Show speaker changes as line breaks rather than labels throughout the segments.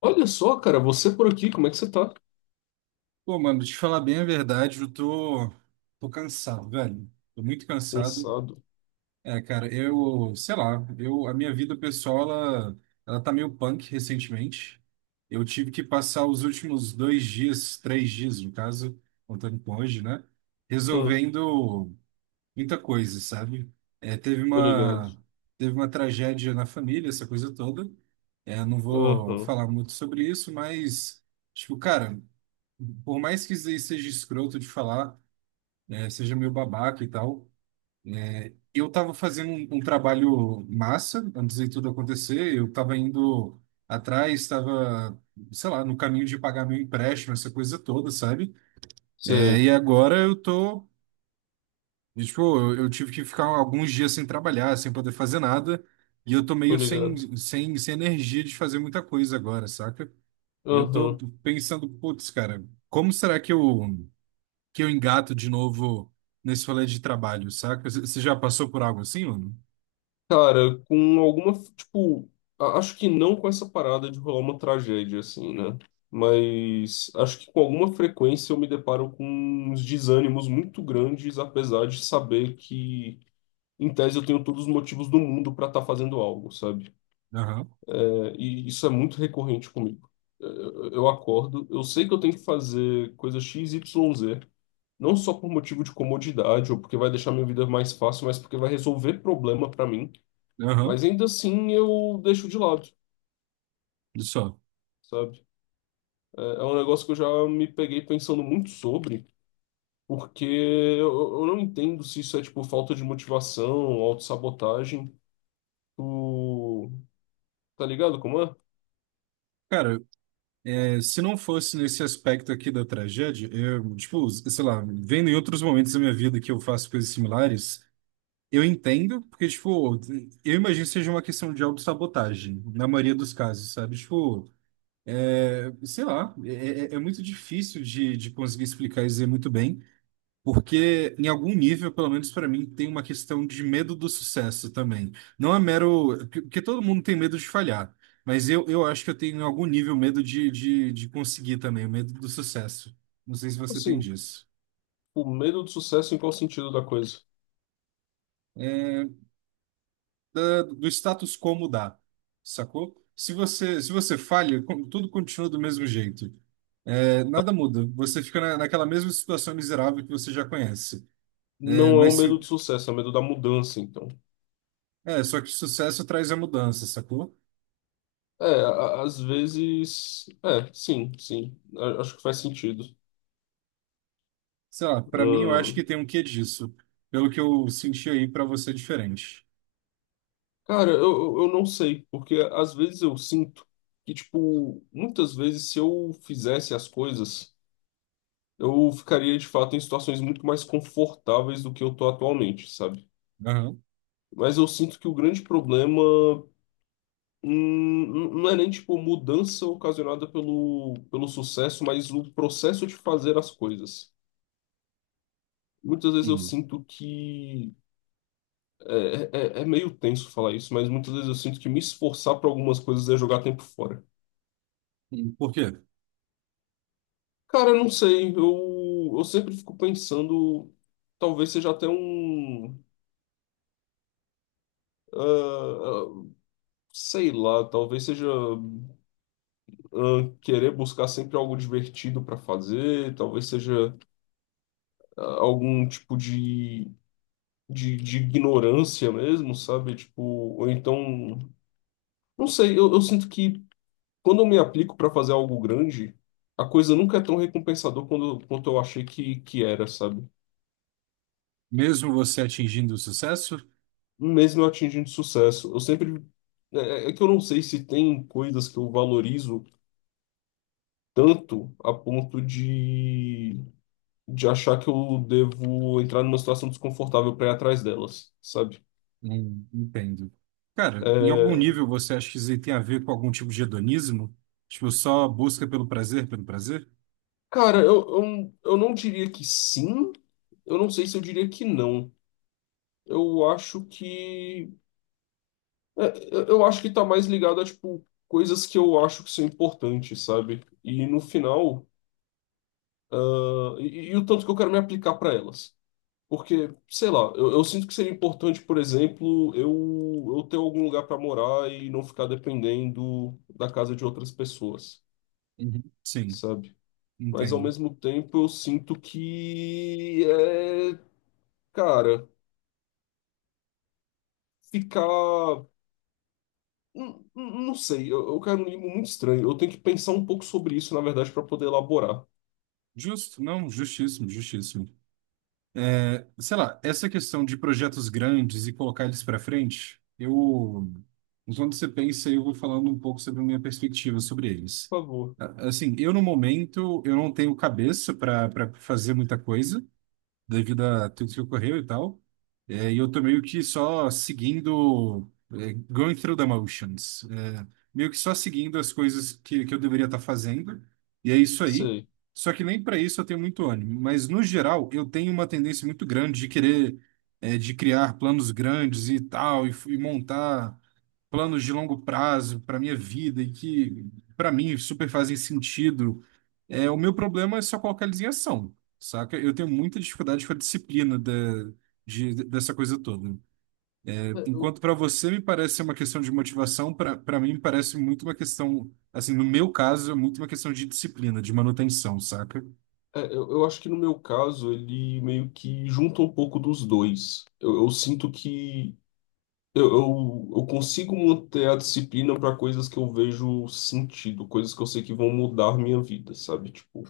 Olha só, cara, você por aqui, como é que você tá?
Pô, mano, te falar bem a verdade, eu tô cansado, velho. Tô muito cansado.
Cansado.
Cara, eu, sei lá, eu, a minha vida pessoal, ela tá meio punk recentemente. Eu tive que passar os últimos dois dias, três dias, no caso, contando com hoje, né?
Ah,
Resolvendo muita coisa, sabe? É, teve
tô ligado.
uma, teve uma tragédia na família, essa coisa toda. Não vou
Aham,
falar muito sobre isso, mas, tipo, cara. Por mais que isso aí seja escroto de falar, seja meio babaca e tal, eu tava fazendo um trabalho massa antes de tudo acontecer. Eu tava indo atrás, sei lá, no caminho de pagar meu empréstimo, essa coisa toda, sabe? É,
sei,
e agora tipo, eu tive que ficar alguns dias sem trabalhar, sem poder fazer nada, e eu tô
tô
meio
ligado.
sem energia de fazer muita coisa agora, saca? E eu tô
Aham.
pensando, putz, cara, como será que eu engato de novo nesse rolê de trabalho, saca? Você já passou por algo assim, mano?
Cara, com alguma, tipo, acho que não com essa parada de rolar uma tragédia, assim, né? Mas acho que com alguma frequência eu me deparo com uns desânimos muito grandes, apesar de saber que, em tese, eu tenho todos os motivos do mundo pra estar fazendo algo, sabe?
Aham,
E isso é muito recorrente comigo. Eu acordo, eu sei que eu tenho que fazer coisa X, Y, Z, não só por motivo de comodidade ou porque vai deixar minha vida mais fácil, mas porque vai resolver problema para mim.
aham.
Mas ainda assim eu deixo de lado,
Olha só.
sabe? É um negócio que eu já me peguei pensando muito sobre, porque eu não entendo se isso é tipo falta de motivação, autossabotagem, o... tá ligado como é?
Cara, se não fosse nesse aspecto aqui da tragédia, eu, tipo, sei lá, vendo em outros momentos da minha vida que eu faço coisas similares, eu entendo, porque, tipo, eu imagino que seja uma questão de autossabotagem, na maioria dos casos, sabe? Tipo, é, sei lá, é, é- é muito difícil de conseguir explicar e dizer muito bem. Porque, em algum nível, pelo menos para mim, tem uma questão de medo do sucesso também. Não é mero. Porque todo mundo tem medo de falhar. Mas eu acho que eu tenho, em algum nível, medo de conseguir também, o medo do sucesso. Não sei se você tem
Assim,
disso.
o medo do sucesso em qual sentido da coisa?
Do status quo mudar, sacou? Se você falha, tudo continua do mesmo jeito. É, nada muda. Você fica naquela mesma situação miserável que você já conhece. É,
Não é
mas
um
se,
medo de sucesso, é um medo da mudança, então.
é, só que o sucesso traz a mudança, sacou?
É, às vezes. É, sim, sim. Acho que faz sentido.
Sei lá, pra mim eu acho que
Ahn,
tem um quê disso. Pelo que eu senti aí, pra você é diferente.
cara, eu não sei, porque às vezes eu sinto que, tipo, muitas vezes se eu fizesse as coisas, eu ficaria de fato em situações muito mais confortáveis do que eu tô atualmente, sabe?
Aham.
Mas eu sinto que o grande problema. Não é nem tipo mudança ocasionada pelo, pelo sucesso, mas o processo de fazer as coisas. Muitas vezes eu
Hum.
sinto que. É meio tenso falar isso, mas muitas vezes eu sinto que me esforçar para algumas coisas é jogar tempo fora.
Hum. Por quê?
Cara, eu não sei, eu sempre fico pensando. Talvez seja até um. ah, ah, Sei lá, talvez seja querer buscar sempre algo divertido para fazer, talvez seja algum tipo de, de ignorância mesmo, sabe? Tipo, ou então. Não sei, eu sinto que. Quando eu me aplico para fazer algo grande, a coisa nunca é tão recompensador quanto eu achei que era, sabe?
Mesmo você atingindo o sucesso?
Mesmo eu atingindo sucesso, eu sempre. É, é que eu não sei se tem coisas que eu valorizo tanto a ponto de achar que eu devo entrar numa situação desconfortável para ir atrás delas, sabe?
Entendo. Cara, em algum
É,
nível você acha que isso aí tem a ver com algum tipo de hedonismo? Tipo, só busca pelo prazer, pelo prazer?
cara, eu não diria que sim, eu não sei se eu diria que não. Eu acho que. É, eu acho que tá mais ligado a, tipo, coisas que eu acho que são importantes, sabe? E no final, e o tanto que eu quero me aplicar para elas. Porque, sei lá, eu sinto que seria importante, por exemplo, eu ter algum lugar para morar e não ficar dependendo da casa de outras pessoas,
Uhum. Sim,
sabe? Mas ao
entendo.
mesmo tempo eu sinto que é, cara, ficar. Não sei, eu quero um limbo muito estranho. Eu tenho que pensar um pouco sobre isso, na verdade, para poder elaborar.
Justo, não, justíssimo, justíssimo. É, sei lá, essa questão de projetos grandes e colocar eles para frente, eu, enquanto você pensa, eu vou falando um pouco sobre a minha perspectiva sobre eles.
Por favor.
Assim, eu no momento, eu não tenho cabeça para fazer muita coisa, devido a tudo que ocorreu e tal. E eu tô meio que só seguindo, é, going through the motions. É, meio que só seguindo as coisas que eu deveria estar fazendo. E é isso aí.
Sei.
Só que nem para isso eu tenho muito ânimo. Mas, no geral, eu tenho uma tendência muito grande de querer, de criar planos grandes e tal, e montar planos de longo prazo para minha vida e que, para mim, super fazem sentido. É, o meu problema é só colocar eles em ação. Saca? Eu tenho muita dificuldade com a disciplina dessa coisa toda.
É, Eu,
Enquanto para você me parece ser uma questão de motivação, para mim me parece muito uma questão, assim, no meu caso, é muito uma questão de disciplina, de manutenção, saca?
eu acho que no meu caso ele meio que junta um pouco dos dois. Eu sinto que eu consigo manter a disciplina para coisas que eu vejo sentido, coisas que eu sei que vão mudar minha vida, sabe? Tipo,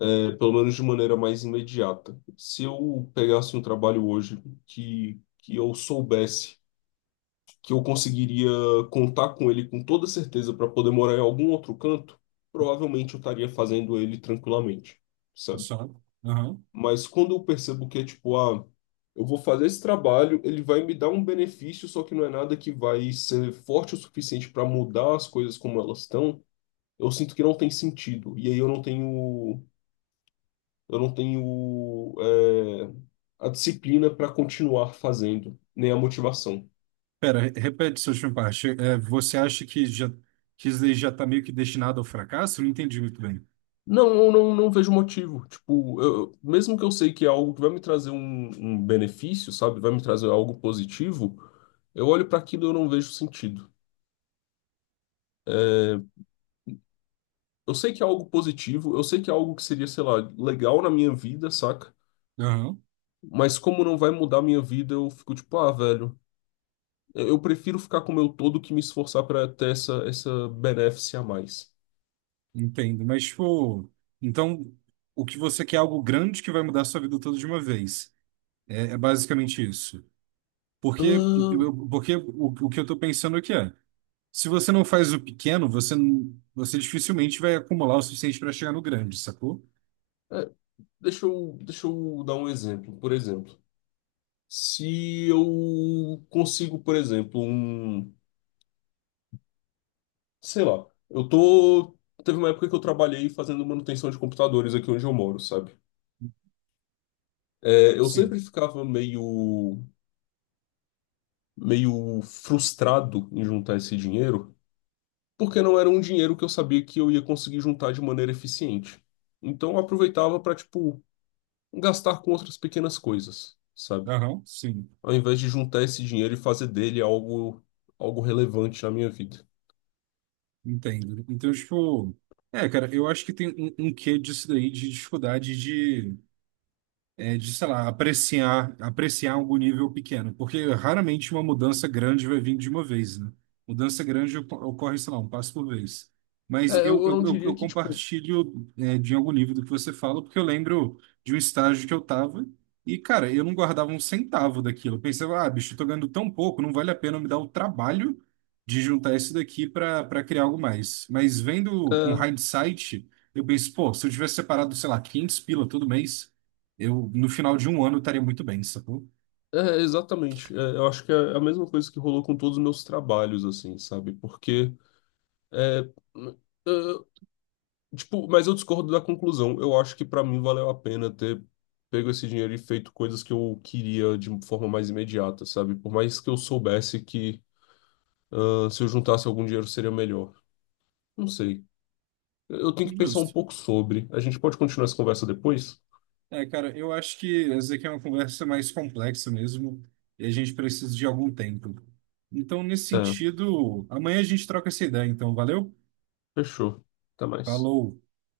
é, pelo menos de maneira mais imediata. Se eu pegasse um trabalho hoje que eu soubesse. Que eu conseguiria contar com ele com toda certeza para poder morar em algum outro canto, provavelmente eu estaria fazendo ele tranquilamente, sabe?
Só. Aham.
Mas quando eu percebo que é tipo, ah, eu vou fazer esse trabalho, ele vai me dar um benefício, só que não é nada que vai ser forte o suficiente para mudar as coisas como elas estão, eu sinto que não tem sentido. E aí eu não tenho, a disciplina para continuar fazendo, nem a motivação.
Pera, repete sua última parte. É, você acha que já que isso daí já tá meio que destinado ao fracasso? Não entendi muito bem.
Não, eu não, não vejo motivo. Tipo, mesmo que eu sei que é algo que vai me trazer um benefício, sabe? Vai me trazer algo positivo, eu olho para aquilo e eu não vejo sentido. Eu sei que é algo positivo, eu sei que é algo que seria, sei lá, legal na minha vida, saca?
Aham.
Mas como não vai mudar a minha vida, eu fico tipo, ah, velho, eu prefiro ficar com o meu todo que me esforçar para ter essa, essa benéfice a mais.
Entendo, mas tipo, então o que você quer é algo grande que vai mudar a sua vida toda de uma vez. É, é basicamente isso. Porque,
Ahn,
porque o que eu estou pensando aqui é, se você não faz o pequeno, você, não- você dificilmente vai acumular o suficiente para chegar no grande, sacou?
é, Deixa eu, dar um exemplo. Por exemplo. Se eu consigo, por exemplo, um, sei lá, eu tô, teve uma época que eu trabalhei fazendo manutenção de computadores aqui onde eu moro, sabe? É, eu
Sim.
sempre ficava meio frustrado em juntar esse dinheiro, porque não era um dinheiro que eu sabia que eu ia conseguir juntar de maneira eficiente. Então eu aproveitava para, tipo, gastar com outras pequenas coisas, sabe?
Aham, sim.
Ao invés de juntar esse dinheiro e fazer dele algo, algo relevante na minha vida.
Entendo. Então, tipo, é, cara, eu acho que tem um quê disso daí de dificuldade sei lá, apreciar, apreciar algum nível pequeno, porque raramente uma mudança grande vai vir de uma vez, né? Mudança grande ocorre, sei lá, um passo por vez.
É,
Mas eu,
eu
eu,
não
eu,
diria
eu
que, tipo.
compartilho, de algum nível do que você fala, porque eu lembro de um estágio que eu tava e, cara, eu não guardava um centavo daquilo. Eu pensava, ah, bicho, eu tô ganhando tão pouco, não vale a pena me dar o trabalho de juntar isso daqui para criar algo mais. Mas vendo com
É,
hindsight, eu penso, pô, se eu tivesse separado, sei lá, 500 pila todo mês, eu, no final de um ano, estaria muito bem, sacou?
Exatamente. É, eu acho que é a mesma coisa que rolou com todos os meus trabalhos, assim, sabe? Porque, é, é, tipo, mas eu discordo da conclusão. Eu acho que pra mim valeu a pena ter pego esse dinheiro e feito coisas que eu queria de forma mais imediata, sabe? Por mais que eu soubesse que, ah, se eu juntasse algum dinheiro seria melhor. Não sei. Eu tenho que pensar um
Justo.
pouco sobre. A gente pode continuar essa conversa depois?
É, cara, eu acho que essa aqui é uma conversa mais complexa mesmo, e a gente precisa de algum tempo. Então, nesse
É,
sentido, amanhã a gente troca essa ideia, então, valeu?
fechou. Até mais.
Falou!